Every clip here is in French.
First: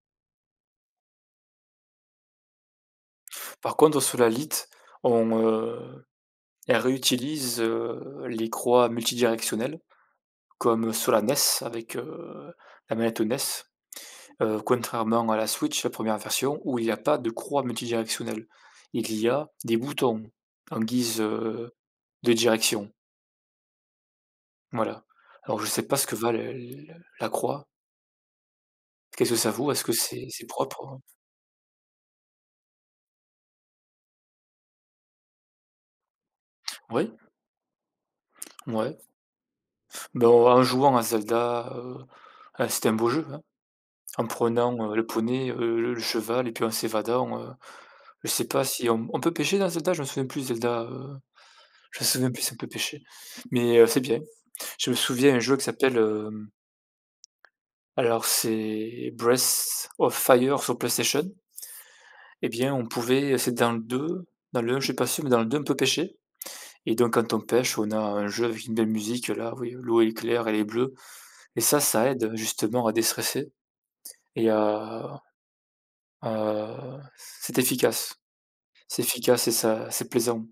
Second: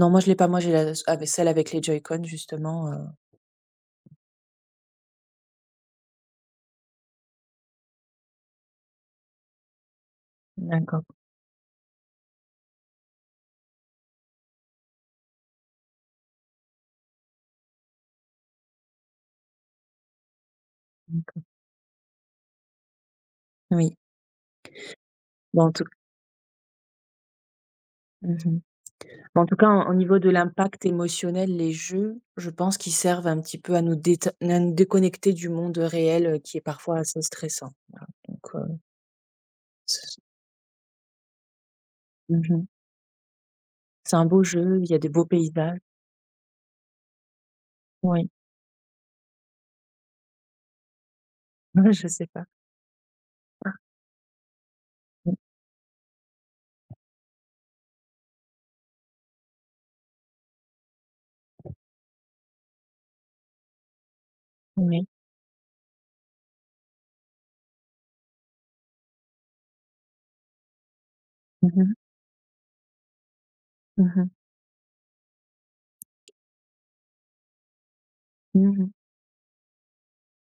Non, moi je l'ai pas, moi j'ai la s av celle avec les joycon, justement, heu Par contre, Solalite on, heu, elle réutilise, heu, les croix multidirectionnelles comme D'accord. Solanes avec, heu, la manette Ones. Heu, contrairement à la Switch, la 1re version où il y a pas de croix multidirectionnelle. Il y a des boutons en guise, D'accord. heu, de direction. Oui. Voilà. Alors, Bon, je en tout sais c pas ce que valent, heu, l la croix. Mmh mh, Qu'est-ce que bah, en ça tout cas, vaut? Est-ce en que au niveau c'est de c'est l'impact propre? émotionnel, les jeux, je pense qu'ils servent un petit peu à nous dét naine déconnecter du monde réel, heu, qui est parfois Oui. assez stressant. Voilà donc, heu Mouais. c Bon, en jouant à Zelda, heu, Mmh mh. ah c'est un beau jeu, hein, C'est un en beau jeu, il prenant, y heu, a le des beaux poney, paysages. heu, le cheval et puis, en s'évadant, heu, je Oui. sais pas si on on peut pêcher dans Zelda? Je me souviens plus de Zelda, heu, je me Je sais souviens plus pas. si on peut pêcher, Ah. mais heu, c'est bien, je me souviens Mmh. un jeu qui s'appelle, hem alors, c'est Breath of Fire sur PlayStation et bien, on pouvait c'est dans le 2, dans le 1 je suis Oui. pas sûr mais dans le 2 on peut pêcher. Et donc quand on pêche, on a un jeu avec une belle musique là, oui, l'eau est claire, elle est bleue et Mmh ça, mh. ça aide, heu, justement, à déstresse Mmh mh. et à heu c'est efficace. Mmh mh. C'est efficace et ça c'est plaisant.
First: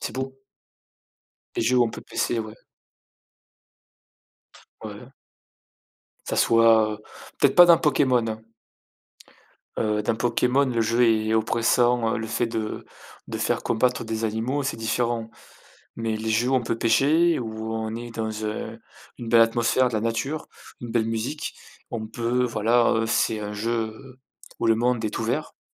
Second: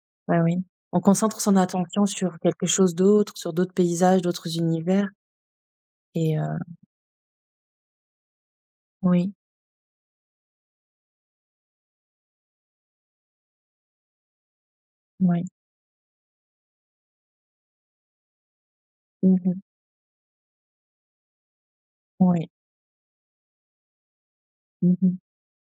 C'est beau. Bah, oui, on concentre son Les jeux où on peut attention sur pêcher, ouais. quelque chose d'autre, sur d'autres paysages, d'autres univers Ouais. Que ça et heu soit peut-être pas dans Pokémon, hein. Oui. Heu, dans Pokémon, le jeu est oppressant, heu, le fait de de faire combattre des animaux, c'est différent, Ouais. mais les jeux où on peut pêcher, où on est dans, heu, une Mmh belle mh. atmosphère de la nature, une belle musique, on peut Oui. voilà, heu, c'est un jeu où le Mmh monde mh. est ouvert.